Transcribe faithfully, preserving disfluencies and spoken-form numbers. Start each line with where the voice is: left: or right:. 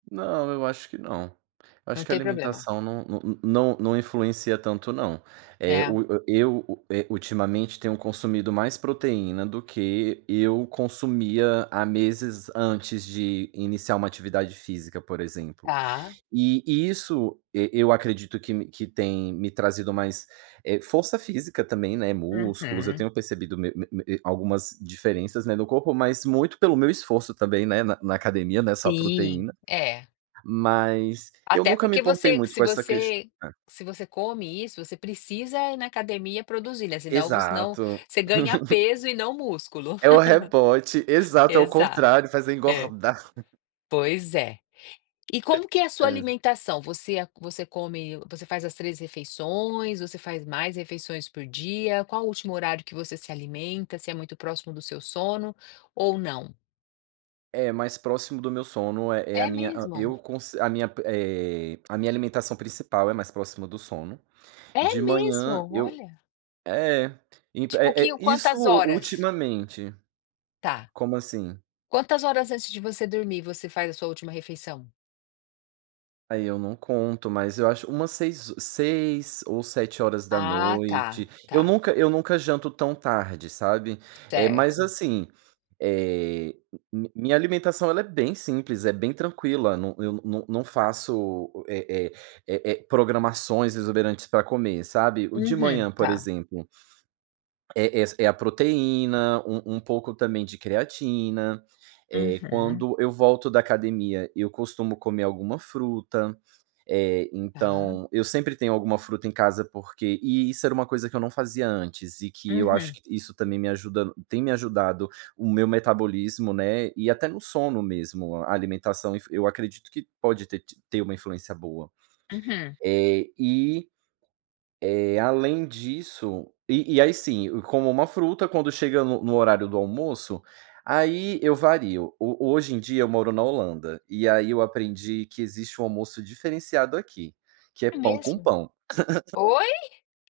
right: Não, eu acho que não. Eu
left: Não
right: acho que a
left: tem problema.
right: alimentação não não não influencia tanto não. Eh,
left: É.
right: o o, eh, o eu, eh, ultimamente tenho consumido mais proteína do que eu consumia há meses antes de iniciar uma atividade física, por exemplo.
left: Tá
right: E isso e eu acredito que que tem me trazido mais, eh, força física também, né, músculos, eu
left: Uhum.
right: tenho percebido me me me algumas diferenças, né, no corpo mas muito pelo meu esforço também, né, na na academia. Não é só
left: Sim.
right: proteína.
left: É.
right: Mas eu
left: Até
right: nunca me
left: porque
right: importei
left: você
right: muito
left: se
right: com essa questão,
left: você
right: né.
left: se você come isso, você precisa ir na academia produzir, né, se não se não,
right: Exato.
left: você ganha peso e não músculo.
right: É o rebote, exato é o
left: Exato,
right: contrário, faz é
left: é.
right: engordar.
left: Pois é. E como que é a sua
right: Hã.
left: alimentação? Você você come, você faz as três refeições, você faz mais refeições por dia, qual o último horário que você se alimenta, se é muito próximo do seu sono, ou não?
right: É mais próximo do meu sono é é a
left: É
right: minha hã,
left: mesmo?
right: eu conce a minha, eh, a minha alimentação principal é mais próxima do sono. De
left: É mesmo?
right: manhã eu
left: Olha.
right: é impe
left: Tipo o
right: é
left: que
right: é isso
left: quantas horas?
right: ultimamente.
left: Tá.
right: Como assim?
left: Quantas horas antes de você dormir você faz a sua última refeição?
right: Aí eu não conto mas eu acho umas seis seis ou sete horas da
left: Ah tá,
right: noite eu
left: tá.
right: nunca eu nunca janto tão tarde sabe, eh, mas
left: Certo.
right: assim, eh, minha alimentação ela é bem simples, é bem tranquila, não eu não não faço é é é é programações exuberantes para comer sabe, o de
left: Uhum,
right: manhã por
left: tá.
right: exemplo É essa é a proteína, um um pouco também de creatina, eh,
left: Uhum.
right: quando eu volto da academia eu costumo comer alguma fruta, eh,
left: Tá.
right: então eu sempre tenho alguma fruta em casa porque e isso era uma coisa que eu não fazia antes e que eu acho
left: Uhum.
right: isso também me ajuda tem me ajudado o meu metabolismo, né, e até no sono mesmo. A alimentação influ eu acredito que pode ter ti ter uma influência boa.
left: Uhum.
right: Eh e, eh, além disso, e e aí sim, como uma fruta quando chega no no horário do almoço, aí eu vario. O hoje em dia eu moro na Holanda, e aí eu aprendi que existe um almoço diferenciado aqui, que é
left: É
right: pão com
left: mesmo?
right: pão.
left: Oi?